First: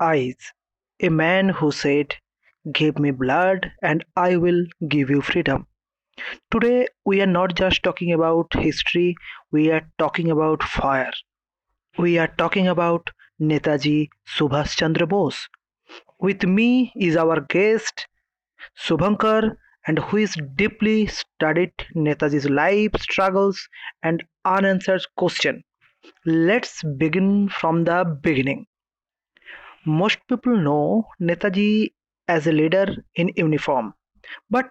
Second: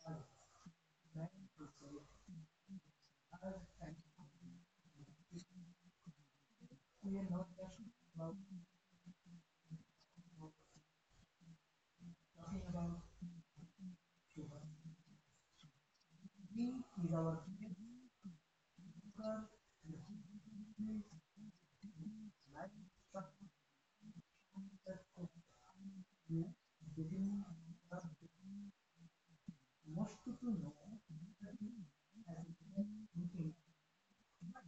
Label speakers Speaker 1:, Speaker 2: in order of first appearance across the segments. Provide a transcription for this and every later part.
Speaker 1: eyes. A man who said, "Give me blood and I will give you freedom." Today, we are not just talking about history, we are talking about fire. We are talking about Netaji Subhash Chandra Bose. With me is our guest Subhankar, and who is deeply studied Netaji's life, struggles, and unanswered question. Let's begin from the beginning. Most people know Netaji as a leader in uniform, but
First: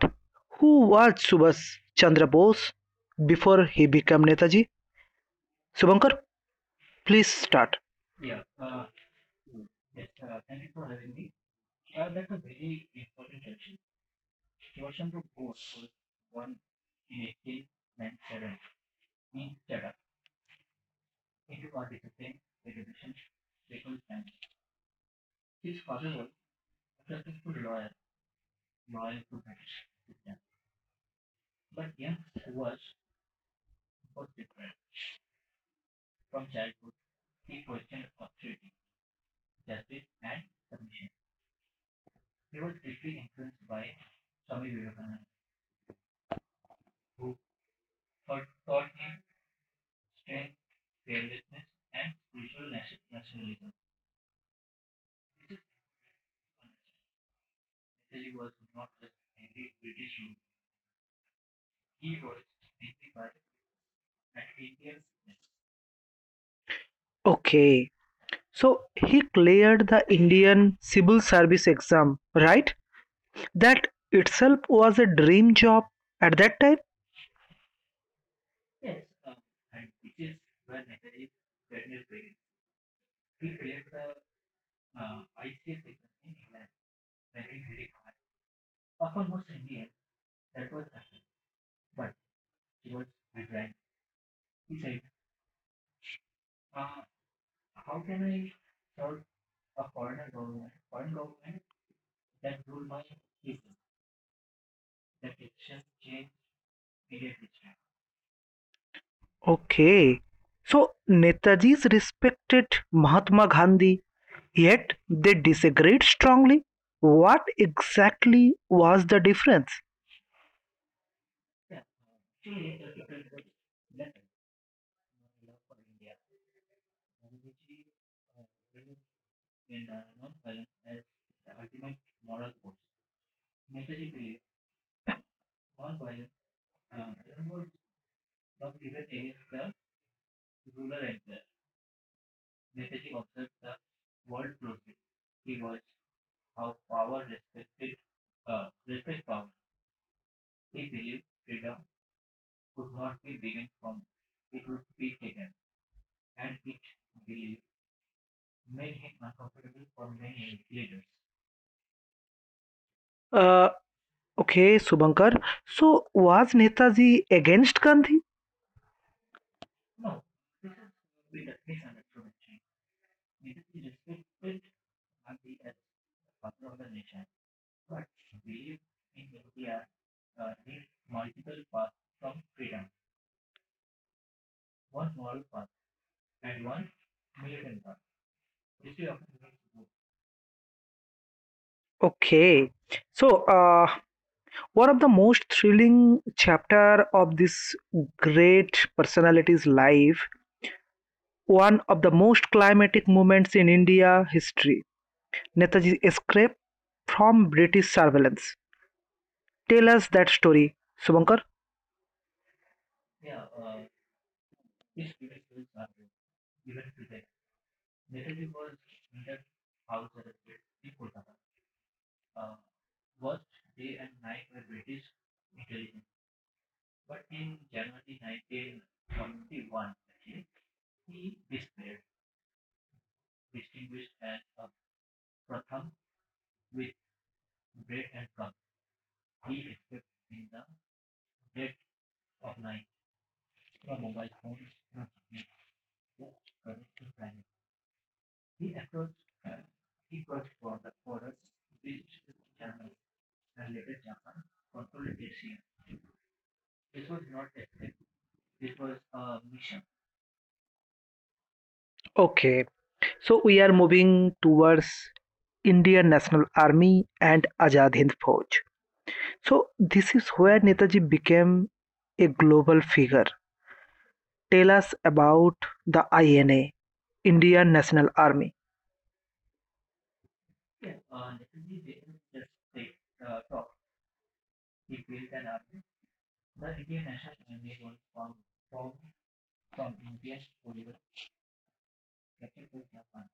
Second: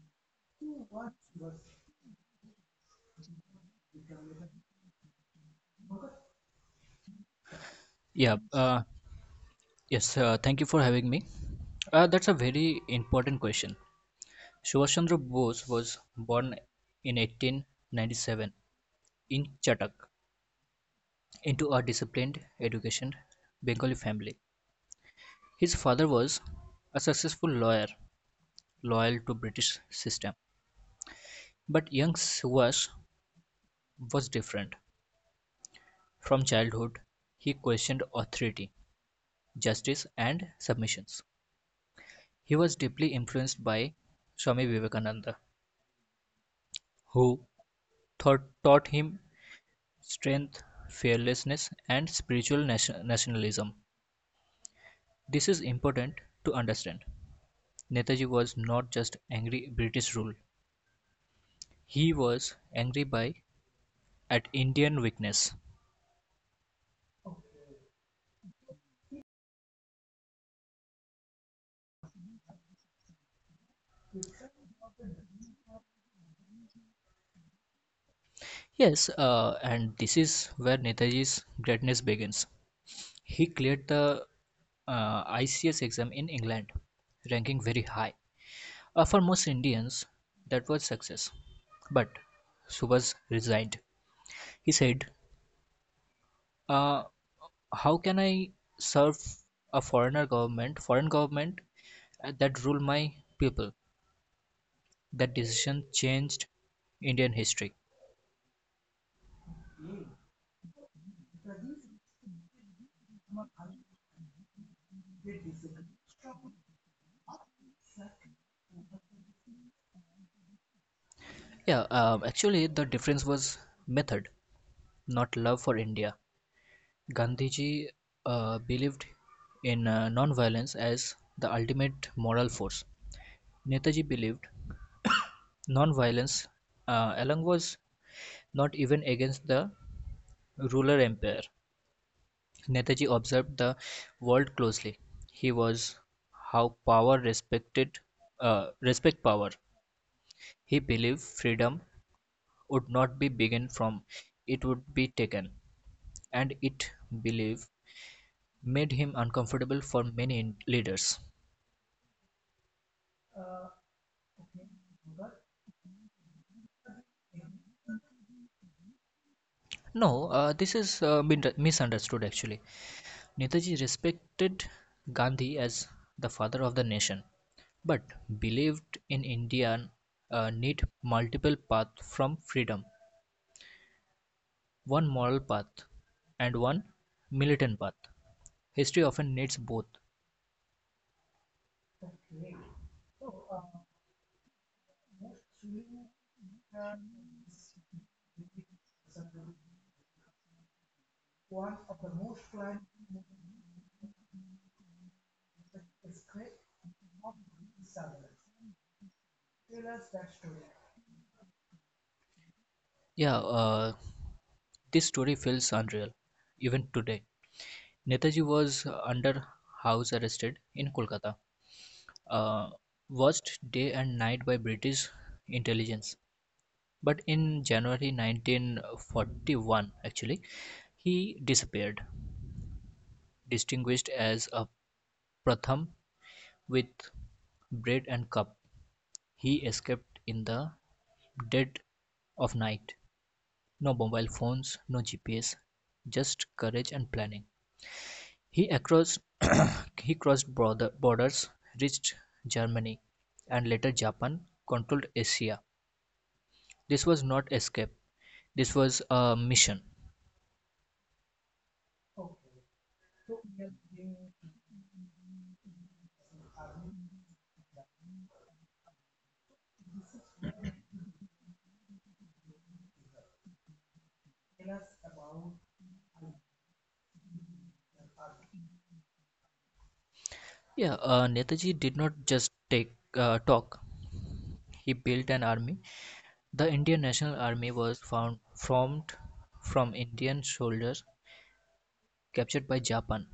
Speaker 1: who was Subhas Chandra Bose before he became Netaji? Subhankar, please start.
Speaker 2: Yeah, uh, yes, Thank you for having me. That's a very important question. Subhash Chandra Bose was born in 1897 in Chatak into a disciplined education Bengali family. His father was a successful lawyer loyal to British system. But young Subhash was different. From childhood, he questioned authority, justice and submissions. He was deeply influenced by Swami Vivekananda, who taught him strength, fearlessness, and spiritual nationalism. This is important to understand. Netaji was not just angry at British rule; he was angry by at Indian weakness.
Speaker 1: Okay, so he cleared the Indian Civil Service exam, right? That itself was a dream job at that time?
Speaker 2: Yes, and this is where Netaji's greatness begins. He cleared the ICS exam in England, ranking very high. For most Indians, that was success. But Subhas resigned. He said, uh, how can I serve foreign government that rule my people? That decision changed Indian history.
Speaker 1: Okay. So Netaji's respected Mahatma Gandhi, yet they disagreed strongly. What exactly was the difference?
Speaker 2: Yeah, Actually, the difference was method, not love for India. Gandhiji believed in non-violence as the ultimate moral force. Netaji believed non-violence along was not even against the ruler empire. Netaji observed the world closely; he was how power respected respect power. He believed freedom would not be begun from, it would be taken, and it belief made him uncomfortable for leaders.
Speaker 1: Uh, okay, Subankar. So was Netaji against Gandhi?
Speaker 2: No, this is misunderstood actually. Netaji respected Gandhi as the father of the nation, but believed in India need multiple paths from freedom, one moral path and one militant path. History often needs both.
Speaker 1: Okay. So one of the most thrilling chapter of this great personality's life, one of the most climatic moments in India history. Netaji's escape from British surveillance. Tell us that story, Subankar.
Speaker 2: Yeah, uh, this story feels unreal, even today. Netaji was under house arrested in Kolkata, uh, watched day and night by British intelligence. But in January 1941, actually, he disappeared, distinguished as a Pratham with bread and cup. He escaped in the dead of night. No mobile phones, no GPS, just courage and planning. He across he crossed borders, reached Germany, and later Japan, controlled Asia. This was not escape. This was a mission.
Speaker 1: Okay, so we are moving towards Indian National Army and Azad Hind Fauj. So this is where Netaji became a global figure. Tell us about the INA, Indian National Army.
Speaker 2: Yeah, Netaji did not just take talk. He built an army. The Indian National Army was found formed from Indian soldiers captured by Japan,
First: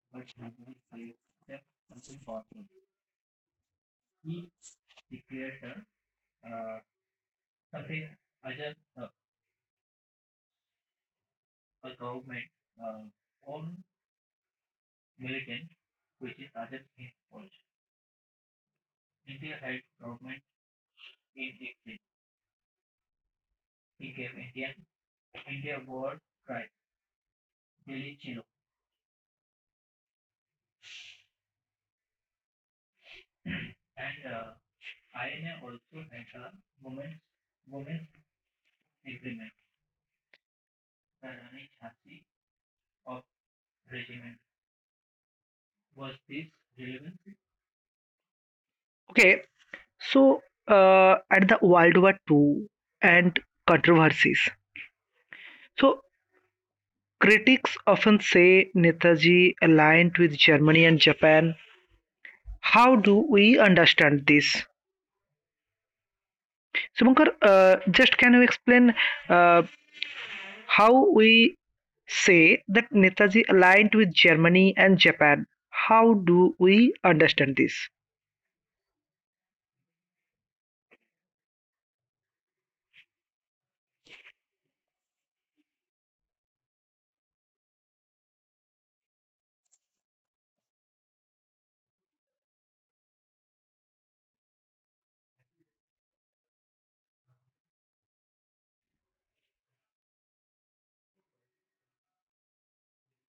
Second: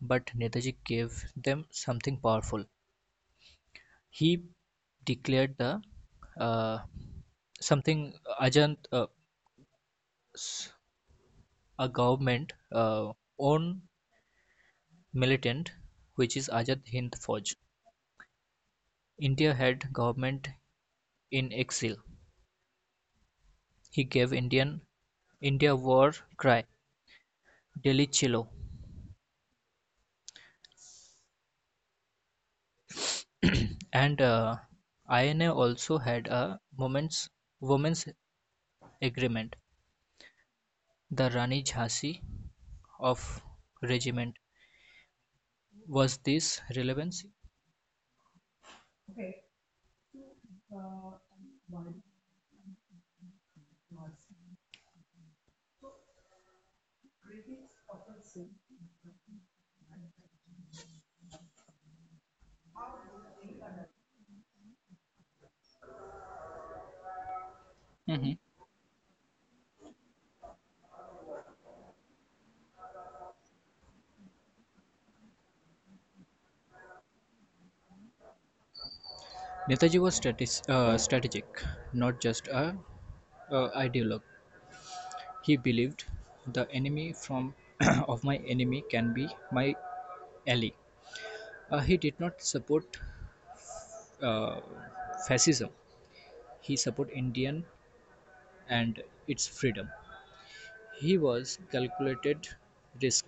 Speaker 2: but Netaji gave them something powerful. He declared the uh, something Ajant uh, s- a government own militant, which is Ajat Hind Fauj. India had government in exile. He gave India war cry Delhi Chilo, and INA also had a women's agreement. The Rani Jhansi of regiment was this relevance?
Speaker 1: Okay, so at the World War II and controversies. So critics often say Netaji aligned with Germany and Japan. How do we understand this? Subankar, just can you
Speaker 2: Mhm.
Speaker 1: explain uh, how we say that Netaji aligned with Germany and Japan? How do we understand this?
Speaker 2: Netaji was strategic, not just a ideologue. He believed the enemy from of my enemy can be my ally. He did not support uh, fascism. He supported Indian and its freedom. He was calculated risk.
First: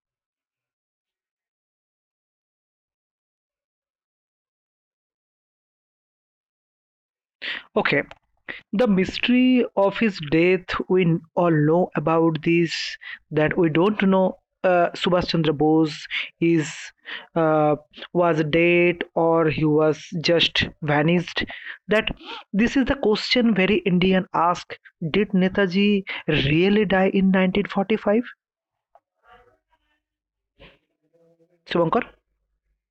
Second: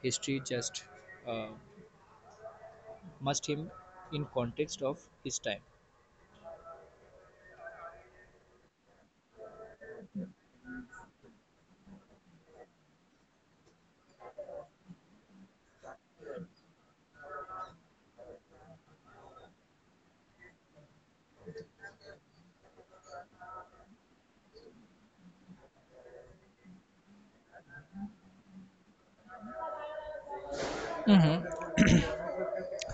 Speaker 2: History just uh, must him in context of his time.
Speaker 1: Okay. The mystery of his death, we all know about this, that we don't know Subhash Chandra Bose is uh, was dead or he was just vanished. That this is the question very Indian ask: did Netaji really die in 1945?
Speaker 2: Mhm.
Speaker 1: Subankar.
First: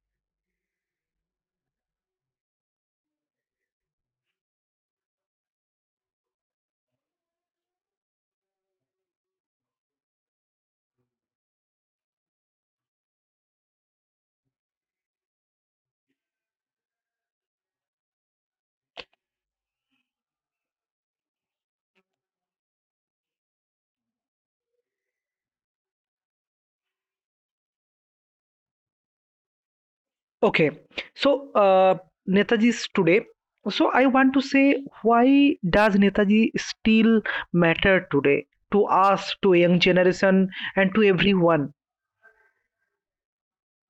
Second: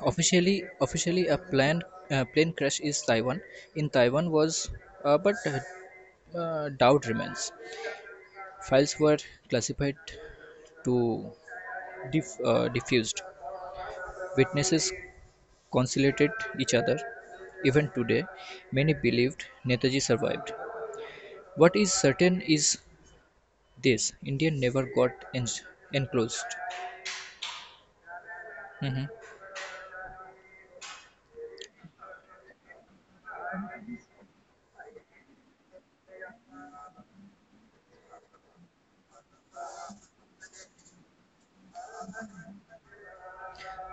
Speaker 2: Officially a planned plane crash is Taiwan. In Taiwan was, but doubt remains. Files were classified to diffused. Witnesses conciliated each other. Even today, many believed Netaji survived. What is certain is this: India never got enclosed. Mhm.
Speaker 1: Okay. So, Netaji's today. So, I want to say, why does Netaji still matter today to us, to young generation, and to everyone?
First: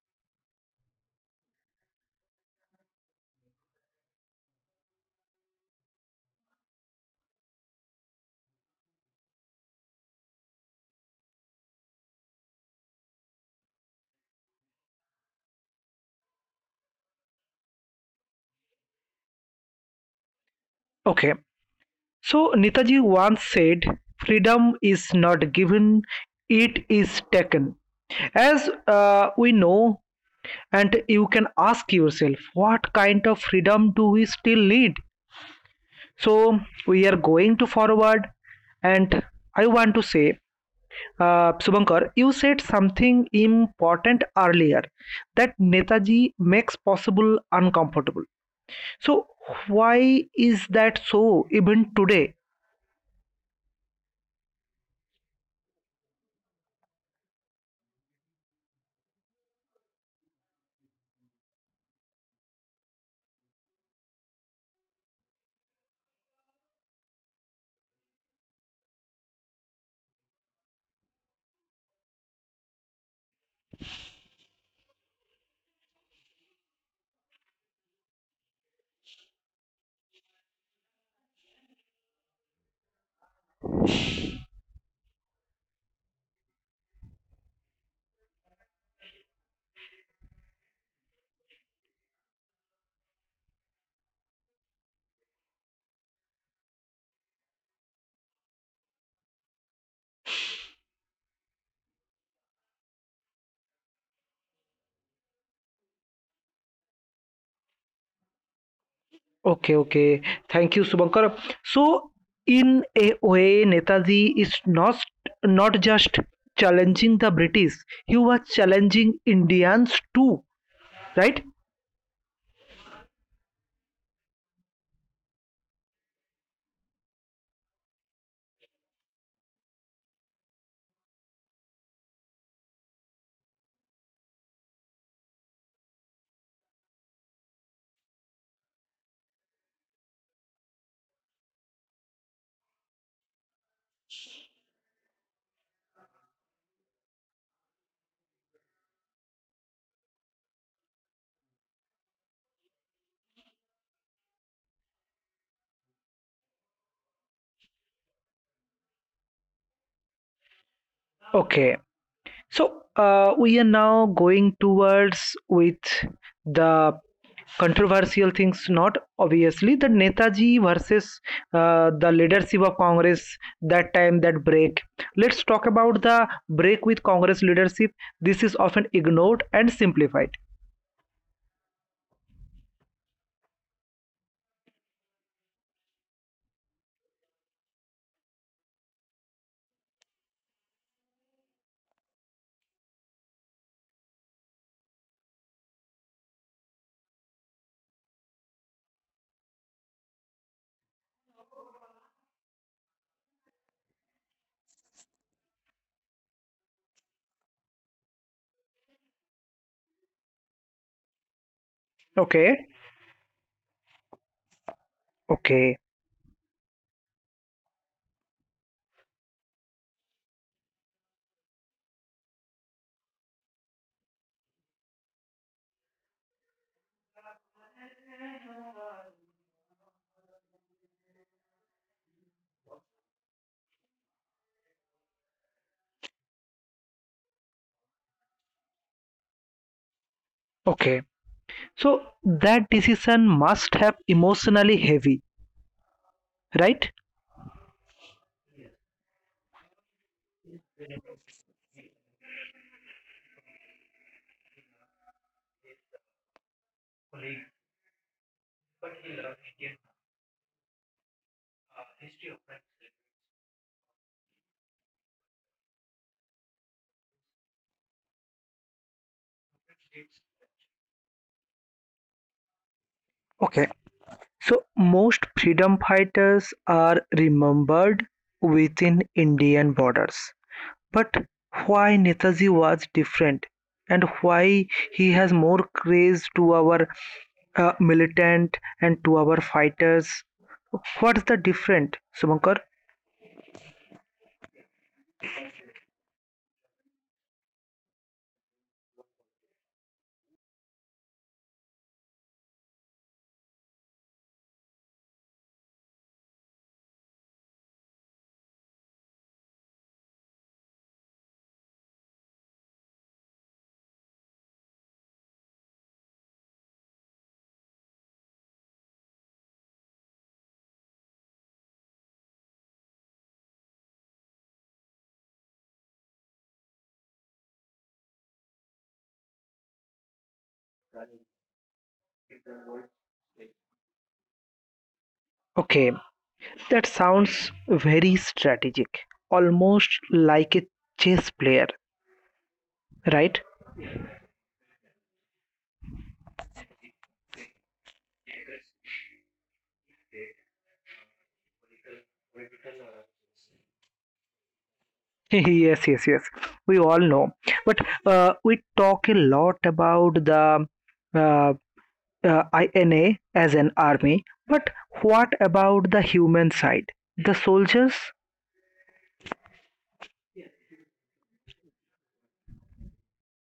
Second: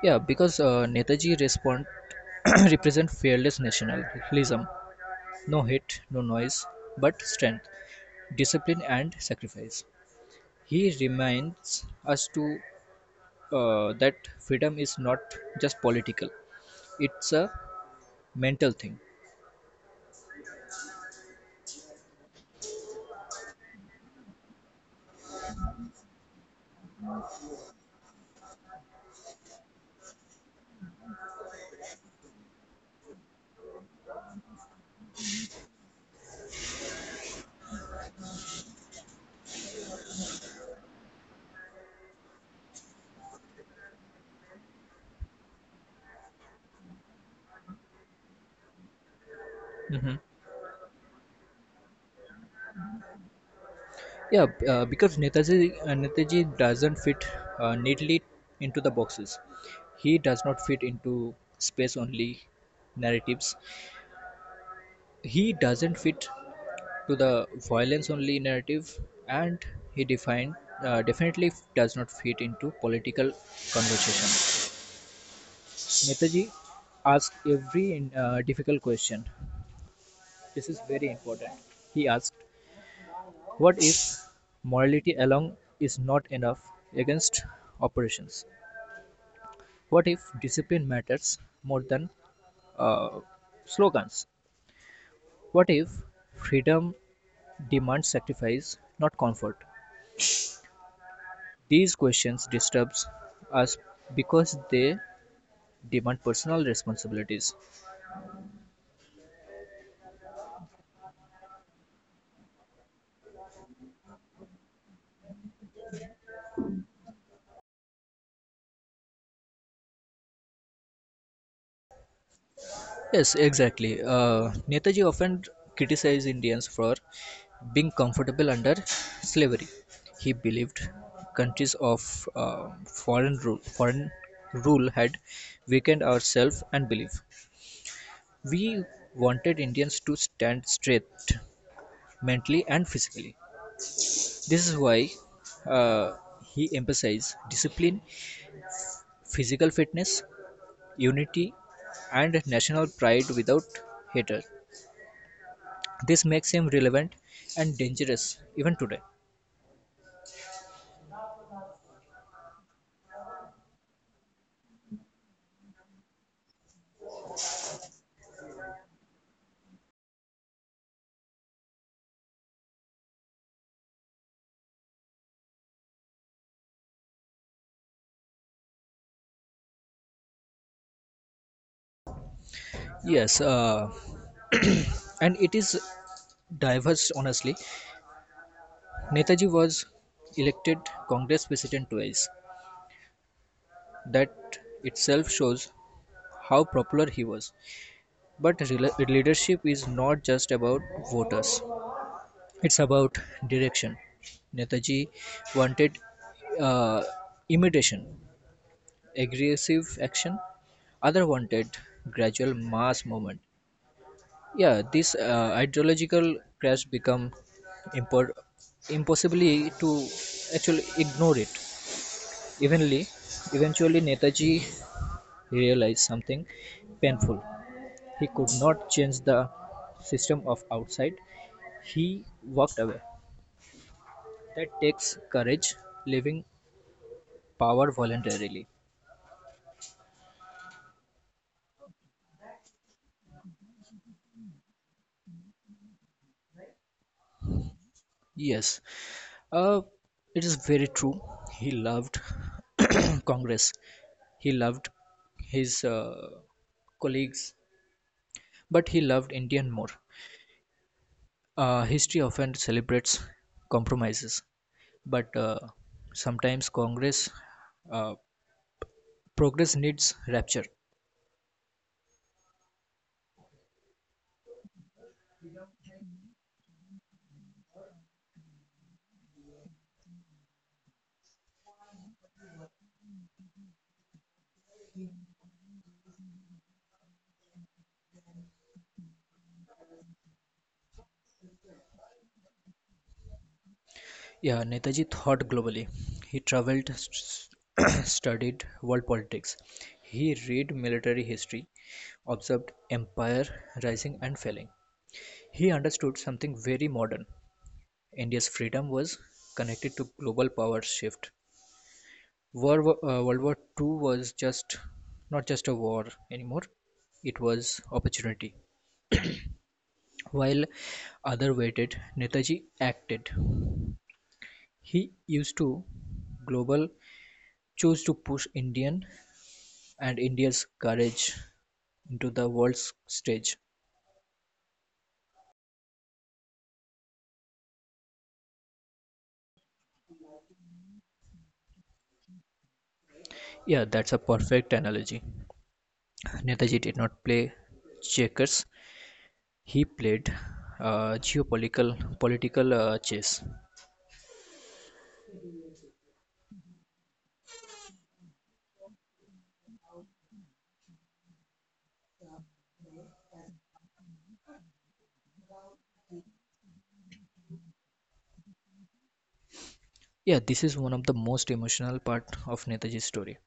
Speaker 2: Yeah, because Netaji respond represent fearless nationalism. No hit, no noise, but strength, discipline and sacrifice. He reminds us to that freedom is not just political; it's a mental thing.
Speaker 1: Okay. So, Netaji once said, "freedom is not given, it is taken." As we know, and you can ask yourself, what kind of freedom do we still need? So, we are going to forward, and I want to say, Subhankar, you said something important earlier that Netaji makes possible uncomfortable. So,
Speaker 2: Hmm
Speaker 1: why is that so even today?
Speaker 2: Yeah, b- because Netaji Netaji doesn't fit neatly into the boxes. He does not fit into space only narratives. He doesn't fit to the violence-only narrative, and he definitely does not fit into political conversation. Netaji asked every difficult question. This is very important. He asked, "What if morality alone is not enough against operations? What if discipline matters more than uh, slogans? What if freedom demands sacrifice, not comfort? These questions disturb us because they demand personal responsibilities.
Speaker 1: Okay, okay. Thank you, Subhankar. So, in a way, Netaji is not just challenging the British, he was challenging Indians too, right?
Speaker 2: Yes, exactly. Netaji often criticized Indians for being comfortable under slavery. He believed countries of foreign rule had weakened our self and belief. We wanted Indians to stand straight mentally and physically. This is why uh, he emphasized discipline, physical fitness, unity and national pride without hatred. This makes him relevant and dangerous even today.
Speaker 1: Okay. So we are now going towards with the controversial things. Not obviously the Netaji versus the leadership of Congress that time that break. Let's talk about the break with Congress leadership. This is often ignored and simplified.
Speaker 2: Yes, and it is diverse, honestly. Netaji was elected Congress president twice. That itself shows how popular he was. But leadership is not just about voters, it's about direction. Netaji wanted uh, imitation, aggressive action, Other wanted gradual
Speaker 1: Okay,
Speaker 2: mass movement. Yeah, this
Speaker 1: okay,
Speaker 2: ideological crash become impor- impossibly to actually ignore it. Evenly, eventually Netaji realized something painful. He could not change the system of outside. He walked away. That takes courage, leaving power voluntarily.
Speaker 1: okay. So that decision must have emotionally heavy, right?
Speaker 2: Yes, uh, it is very true. He loved Congress, he loved his colleagues, but he loved Indian more. History often celebrates compromises, but sometimes Congress uh, progress needs rapture.
Speaker 1: Okay. So, most freedom fighters are remembered within Indian borders. But why Netaji was different and why he has more craze to our militant and to our fighters? What's the different, Subankar?
Speaker 2: Yeah, Netaji thought globally. He traveled, st- studied world politics. He read military history, observed empire rising and falling. He understood something very modern. India's freedom was connected to global power shift. World War Two was just not just a war anymore; it was opportunity. While others waited, Netaji acted. He used to global chose to push Indian and India's courage into the world's stage.
Speaker 1: Okay, that sounds very strategic, almost like a chess player, right?
Speaker 2: Yeah, that's a perfect analogy. Netaji did not play checkers; he played geopolitical political chess.
Speaker 1: Yes, yes, yes, we all know, but we talk a lot about the uh, uh, INA as an army, but what about the human side, the soldiers?
Speaker 2: Yeah, this is one of the most emotional part of Netaji's story.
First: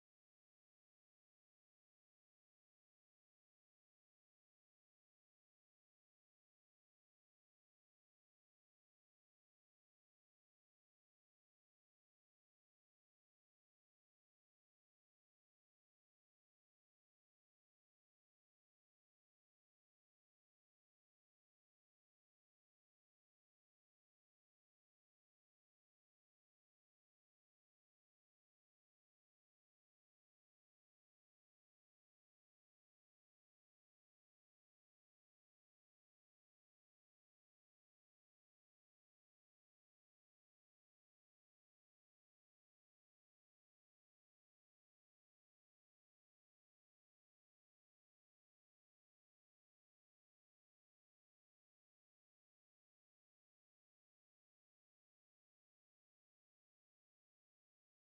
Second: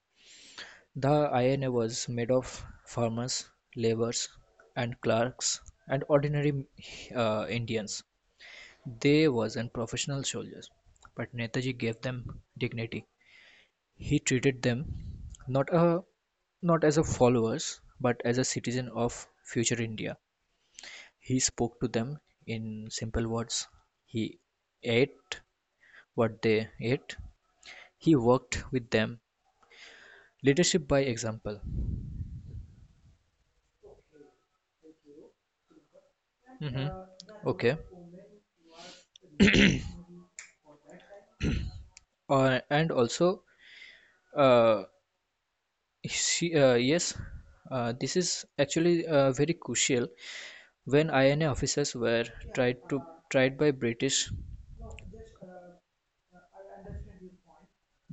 Speaker 2: The INA was made of farmers, laborers and clerks and ordinary Indians. They weren't professional soldiers, but Netaji gave them dignity. He treated them not a not as a followers but as a citizen of future India. He spoke to them in simple words. He ate what they ate. He worked with them. Leadership by example. Mhm. Okay. Uh, and also, uh, yes, this is actually very crucial when INA officers were tried to tried by British.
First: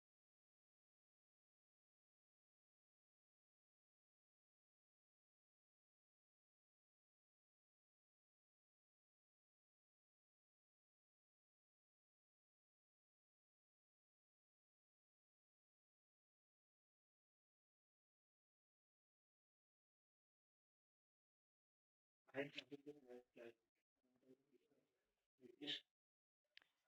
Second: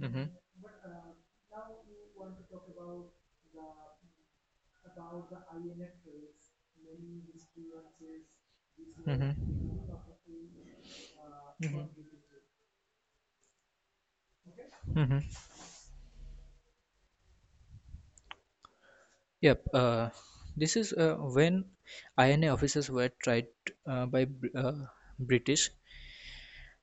Speaker 2: Hmm hmm hmm hmm Yep. This is when INA officers were tried by British.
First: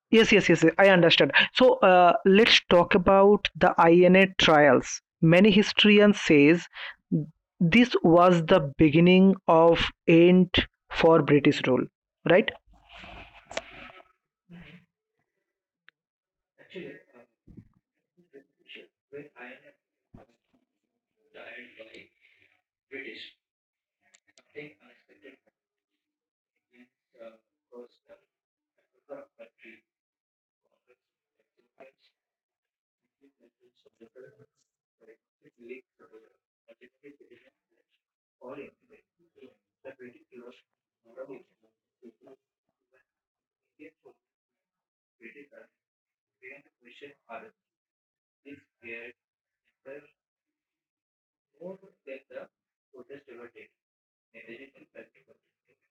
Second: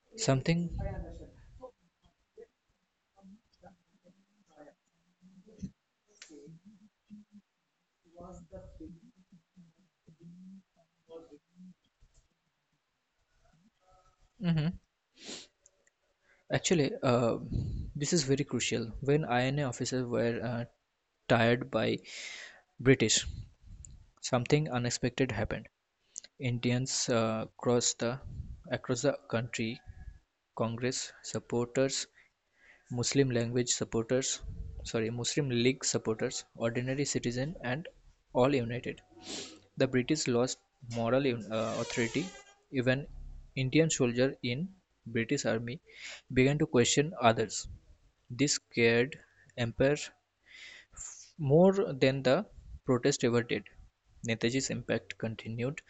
Speaker 1: Yes, yes, yes,
Speaker 2: Something.
Speaker 1: I understand. So let's talk about the INA trials. Many historians says this was the beginning of end for British rule, right?
Speaker 2: Hmm Actually, this is very crucial when INA officers were tired by British. Something unexpected happened: Indians across the country, Congress supporters, Muslim language supporters, Muslim League supporters, ordinary citizen, and all united. The British lost moral authority. Even Indian soldiers in British army began to question others. This scared empire more than the protest ever did. Netaji's impact continued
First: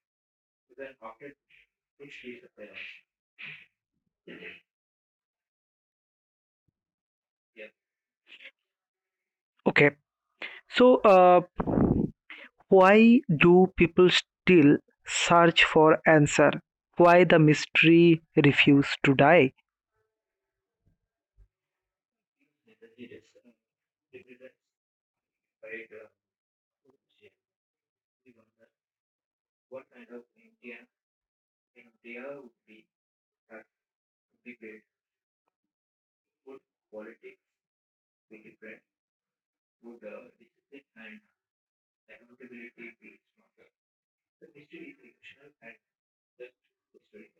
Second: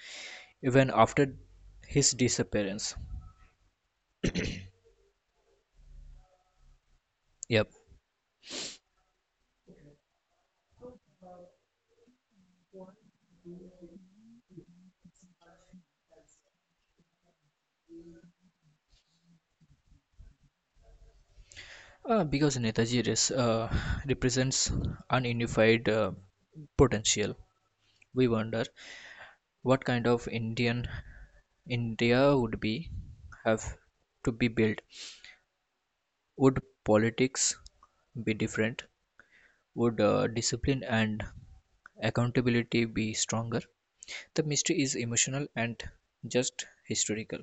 Speaker 2: even after his disappearance. Yep.
Speaker 1: Okay, so uh, why do people still search for answer? Why the mystery refuse to die?
Speaker 2: Because Netaji represents ununified potential, we wonder what kind of India would be have to be built. Would politics be different? Would discipline and accountability be stronger? The mystery is emotional and just historical.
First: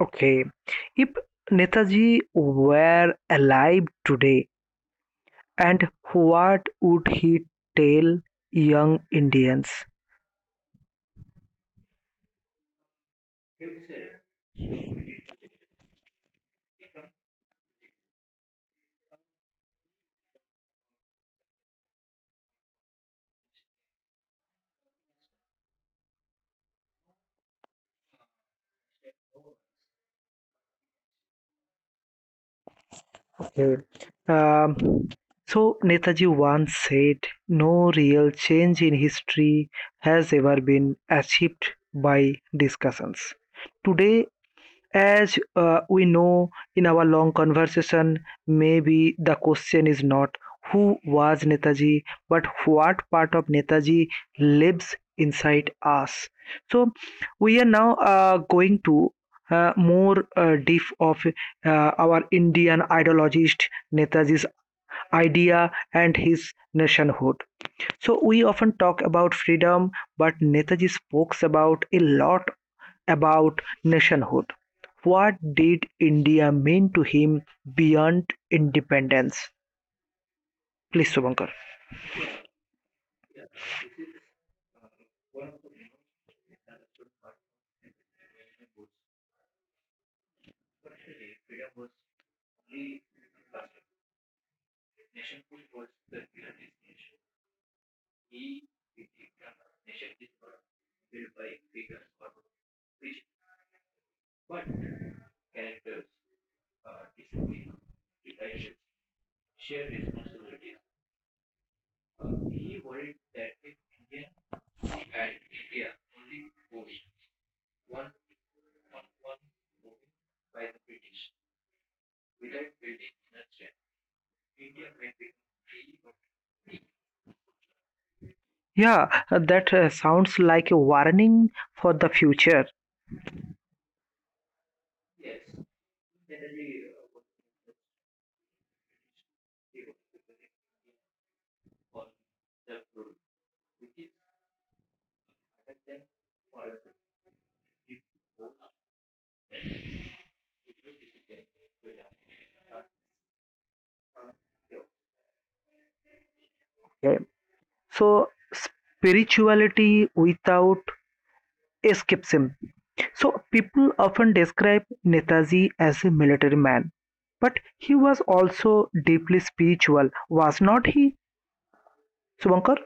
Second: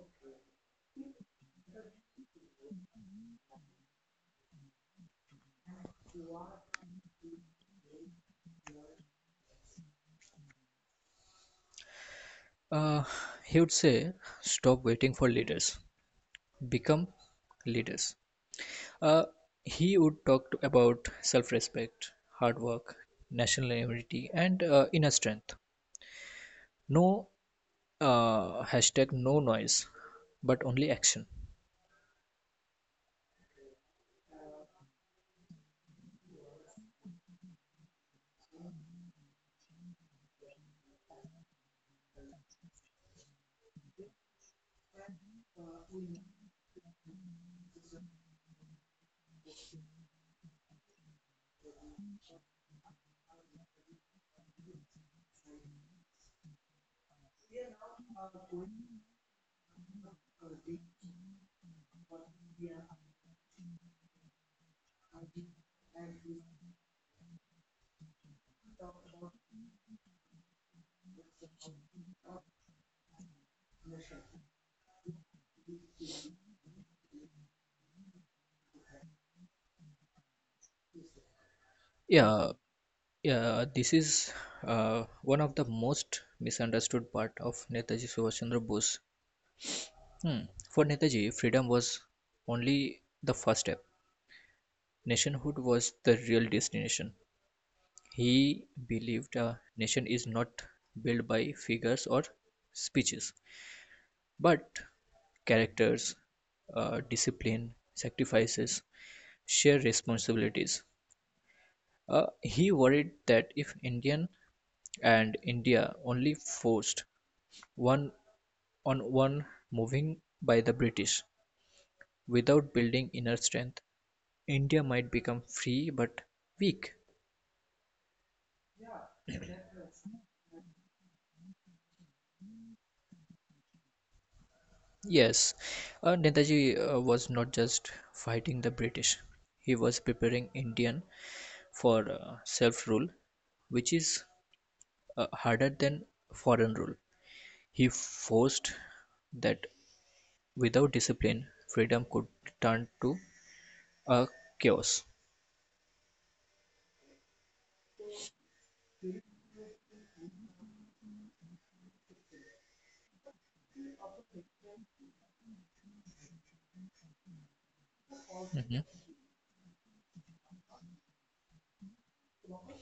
Speaker 1: Okay, if Netaji were alive today, and what would he tell young Indians?
Speaker 2: Uh, he would say, stop waiting for leaders, become leaders. Uh, he would talk about self respect, hard work, national unity, and inner strength. No hashtag, no noise, but only action.
Speaker 1: Okay. Um, so Netaji once said, "No real change in history has ever been achieved by discussions." Today, as we know in our long conversation, maybe the question is not who was Netaji, but what part of Netaji lives inside us. So we are now going to more deep of our Indian ideologist Netaji's idea and his nationhood. So we often talk about freedom, but Netaji spoke about a lot about nationhood. What did India mean to him beyond independence? Please, Subankar.
Speaker 2: Yeah, yeah, this is one of the most misunderstood part of Netaji Subhash Chandra Bose. Hmm. For Netaji, freedom was only the first step. Nationhood was the real destination. He believed a nation is not built by figures or speeches, but characters, discipline, sacrifices, shared responsibilities. He worried that if Indian and India only forced one on one moving by the British without building inner strength, India might become free but weak.
Speaker 1: Yeah, that sounds like a warning for the future.
Speaker 2: Yes, Netaji was not just fighting the British, he was preparing Indian for self rule, which is harder than foreign rule. He forced that without discipline, freedom could turn to a chaos.
Speaker 1: Yeah. So, spirituality without escapism. So, people often describe Netaji as a military man, but he was
Speaker 2: Mhm.
Speaker 1: also deeply spiritual, was not he, Subankar?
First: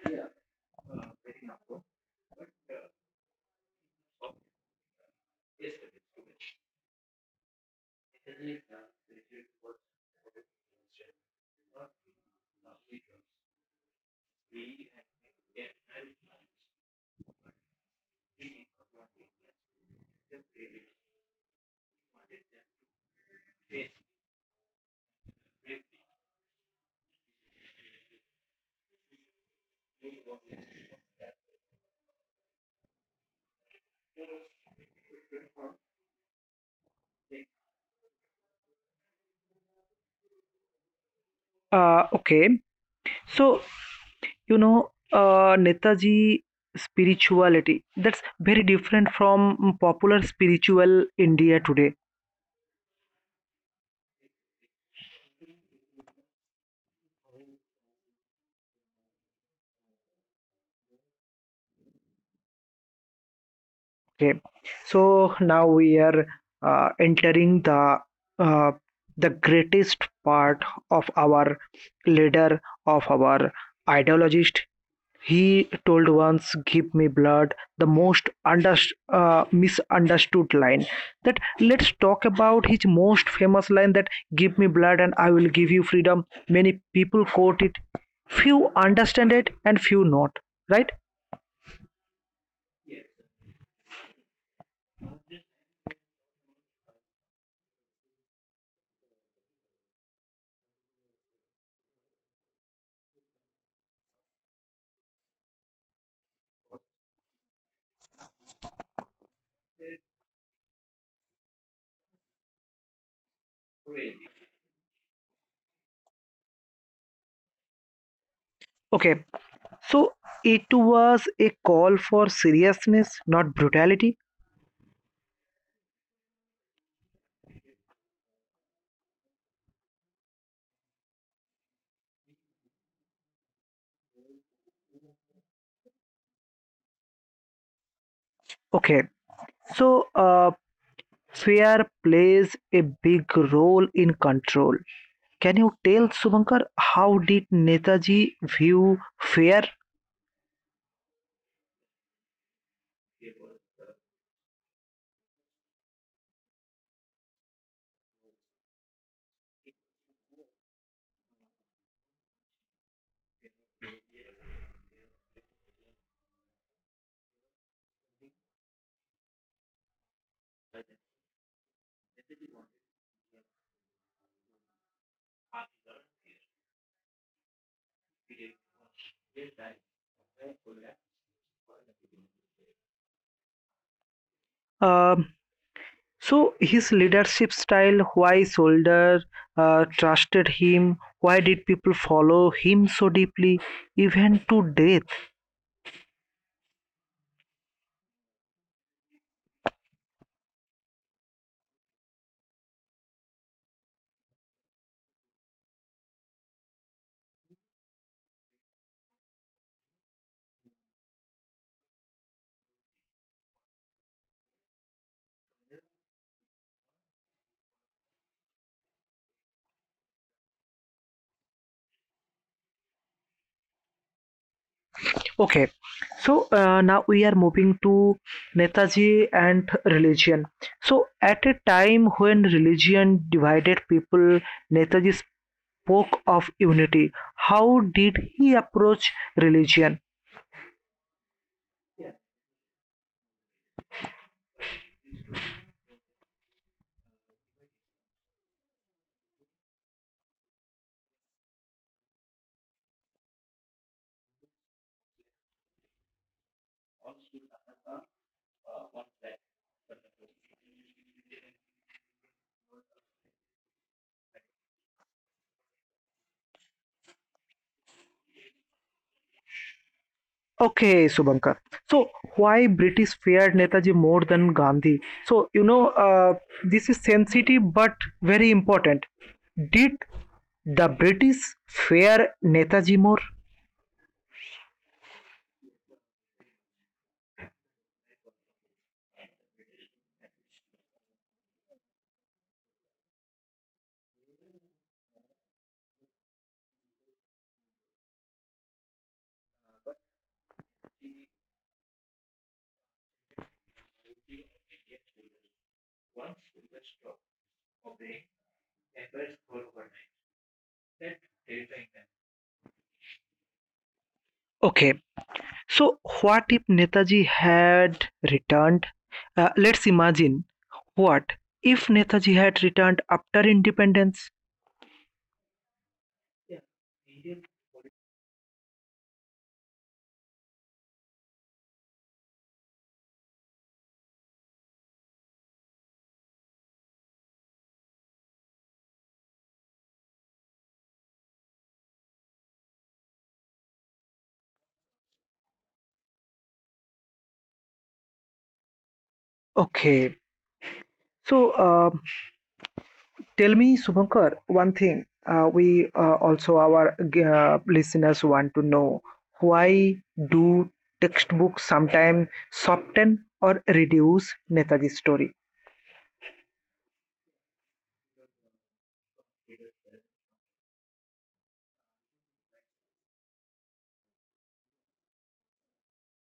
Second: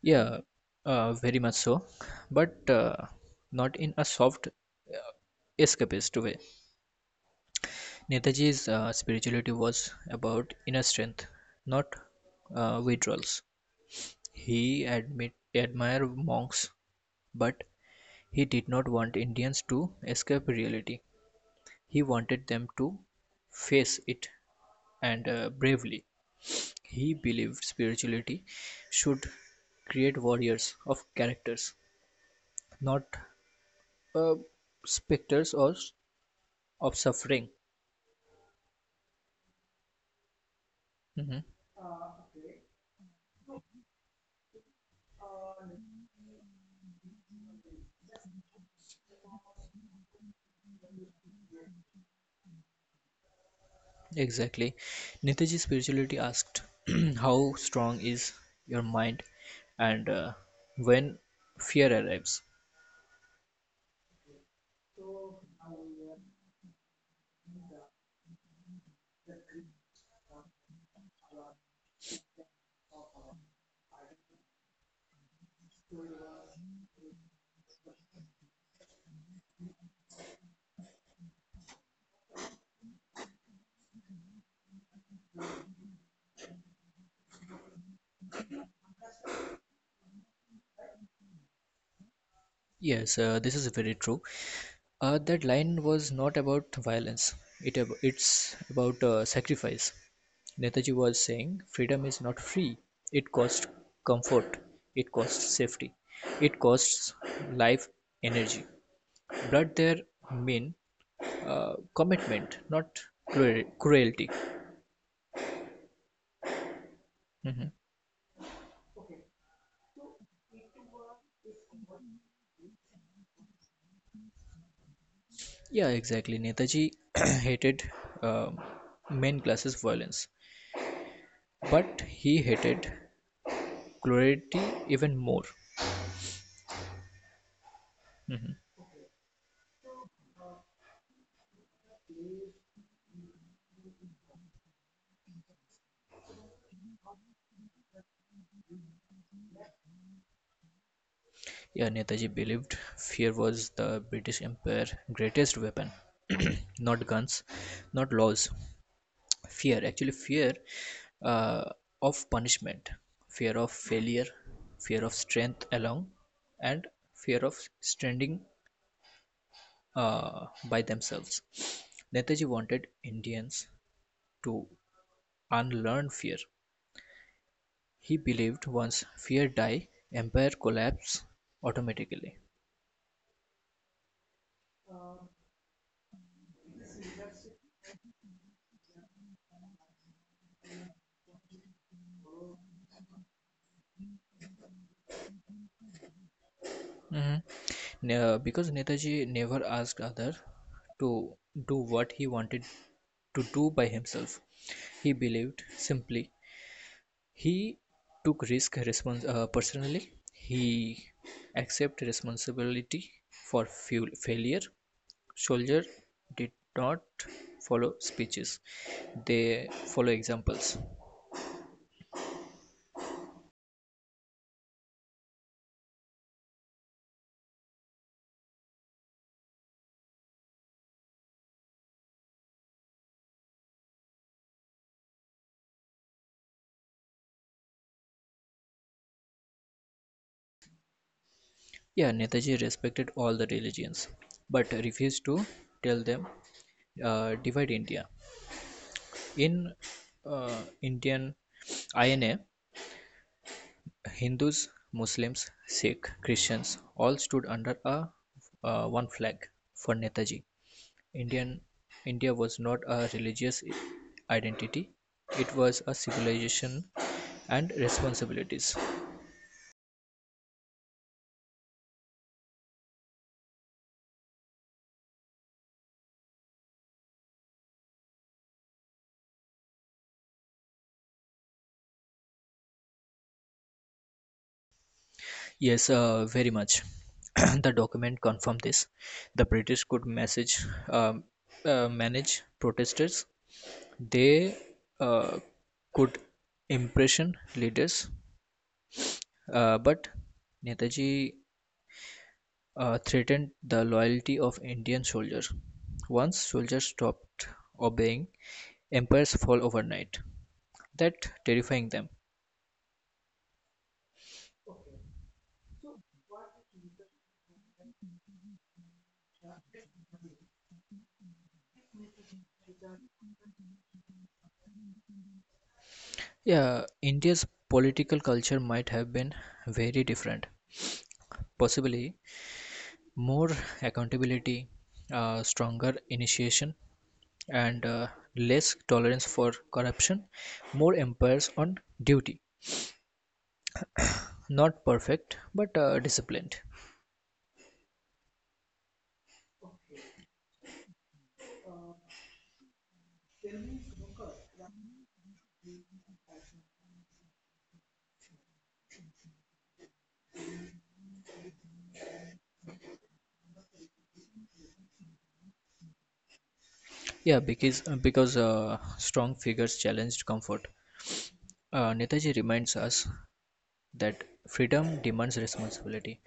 Speaker 2: Yeah, very much so, but not in a soft escapist way. Netaji's spirituality was about inner strength, not withdrawals. He admit admired monks, but he did not want Indians to escape reality. He wanted them to face it and bravely. He believed spirituality should create warriors of characters, not uh, specters or of suffering. Mhm.
Speaker 1: Okay, so Netaji spirituality, that's very different from popular spiritual India today.
Speaker 2: Exactly. Netaji spirituality asked, "How strong is your mind, and when fear arrives?"
Speaker 1: Okay, so now we are entering the uh, the greatest part of our leader, of our ideologist. He told once, "Give me blood," the most misunderstood line. That let's talk about his most famous line that "Give me blood and I will give you freedom." Many people quote it, few understand it and few not. Right?
Speaker 2: Yes, this is very true. That line was not about violence. It's about sacrifice. Netaji was saying, freedom is not free, it costs comfort, it costs safety, it costs life energy. But there mean commitment, not cruelty. Mhm.
Speaker 1: Okay. So it was a call for seriousness, not brutality.
Speaker 2: Yeah, exactly. Netaji hated um main classes violence, but he hated cruelty even more. Mhm.
Speaker 1: Okay. So fear plays a big role in control. Can you tell Subankar how did Netaji view fear?
Speaker 2: Yeah, Netaji believed fear was the British Empire greatest weapon, not guns, not laws, fear uh, of punishment, fear of failure, fear of strength alone, and fear of standing uh, by themselves. Netaji wanted Indians to unlearn fear. He believed once fear die, empire collapse automatically.
Speaker 1: Um, so his leadership style, why soldiers trusted him, why did people follow him so deeply, even to death?
Speaker 2: Mhm. Because netaji never asked other to do what he wanted to do by himself. He believed simply. He took risk personally. He accepted responsibility for fuel failure. Soldier did not follow speeches; they follow examples.
Speaker 1: Okay, so now we are moving to Netaji and religion. So at a time when religion divided people, Netaji's spoke of unity. How did he approach religion?
Speaker 2: Yeah, Netaji respected all the religions, but refused to tell them divide India. In Indian INA, Hindus, Muslims, Sikh, Christians all stood under a one flag for Netaji. Indian India was not a religious identity, it was a civilization and responsibilities.
Speaker 1: Okay, Subankar. So, why British feared Netaji more than Gandhi? So, this is sensitive but very important. Did the British fear Netaji more?
Speaker 2: Yes, very much. The document confirmed this. The British could um, manage protesters. They uh, could impression leaders, but Netaji threatened the loyalty of Indian soldiers. Once soldiers stopped obeying, empires fall overnight. That terrifying them.
Speaker 1: Okay, so what if Netaji had returned? Let's imagine what if Netaji had returned after independence?
Speaker 2: Yeah, India's political culture might have been very different, possibly more accountability, stronger initiation, and less tolerance for corruption, more empires on duty. Not perfect, but disciplined.
Speaker 1: Okay, so tell me, Subankar, one thing. We also our listeners want to know why do textbooks sometimes soften or reduce Netaji's story?
Speaker 2: Yeah, because strong figures challenged comfort. Netaji reminds us that freedom demands responsibility.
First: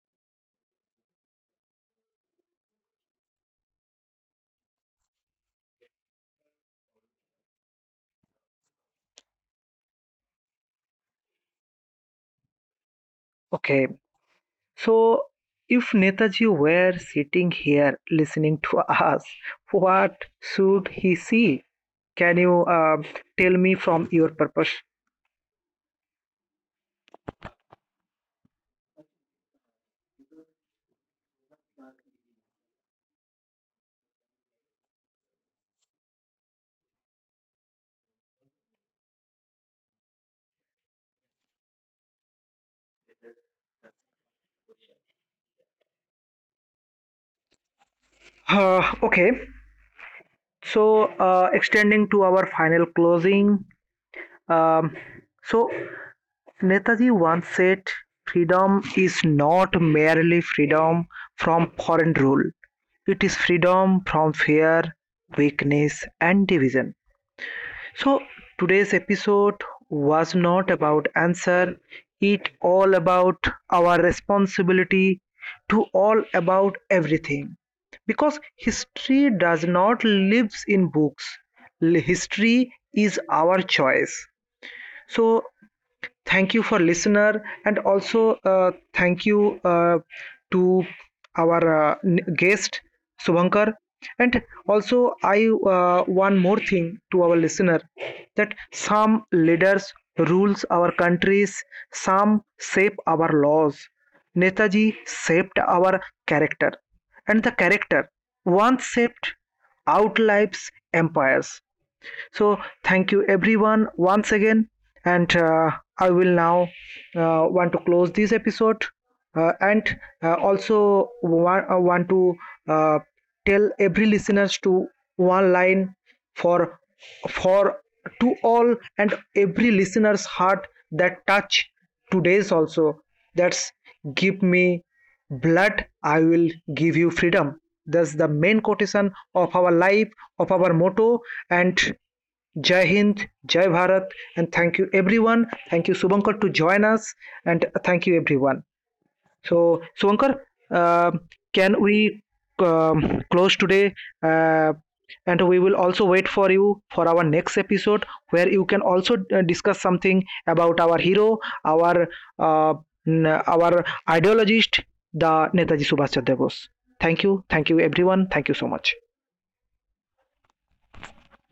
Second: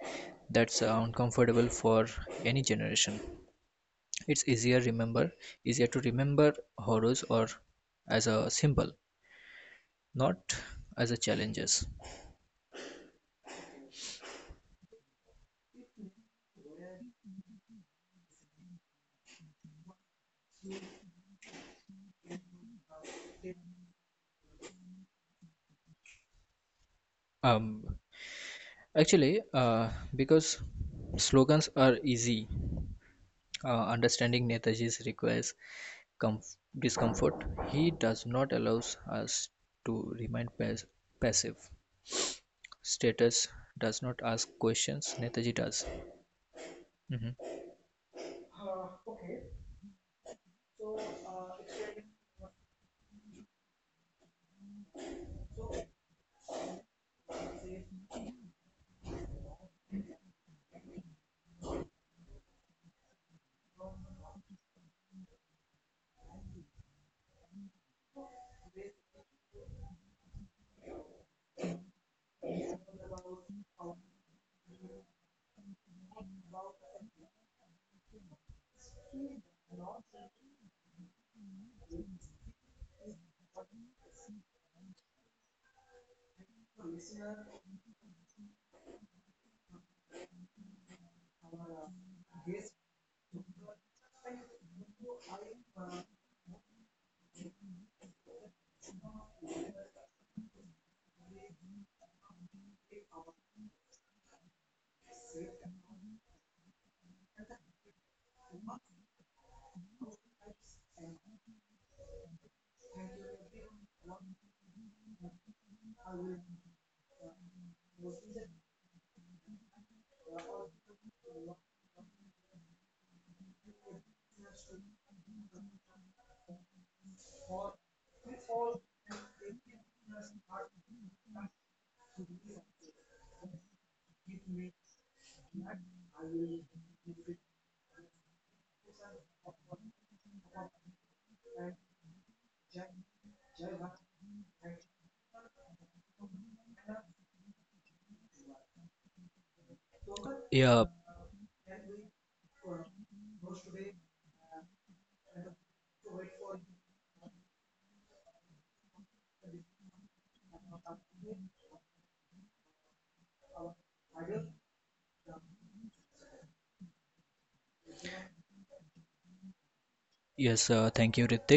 Speaker 2: That's uncomfortable for any generation. It's easier to remember horrors or as a symbol, not as a challenges.
Speaker 1: Okay, so if Netaji were sitting here listening to us, what should he see? Can you tell me from your purpose?
Speaker 2: Um, Actually, because slogans are easy, understanding Netaji's requires discomfort. He does not allows us to remain passive. Status does not ask questions. Netaji does. Mhm.
Speaker 1: Okay, so extending to our final closing, Um, so, Netaji once said, "freedom is not merely freedom from foreign rule, it is freedom from fear, weakness, and division." So, today's episode was not about answer, it all about our responsibility to all about everything. Because history does not lives in books, history is our choice. So, thank you for listener, and also thank you to our guest Subhankar, and also I one more thing to our listener, that some leaders rules our countries, some shape our laws. Netaji shaped our character, and the character once shaped outlives empires. So, thank you everyone once again, and I will now want to close this episode and also want to uh, tell every listeners to one line for for to all and every listener's heart that touch today's also, that's, "Give me blood, I will give you freedom." That's the main quotation of our life, of our motto. And Jai Hind, Jai Bharat, and thank you everyone. Thank you Subankar to join us, and thank you everyone. So, Swankar,
Speaker 2: Yeah.
Speaker 1: uh, can we close today? Uh, and we will also wait for you for our next episode where you can also discuss something about our hero, our uh, our ideologist, the Netaji Subhash Chandra Bose. Thank you, everyone. Thank you so much.
Speaker 2: Yes. Thank you, Ritik.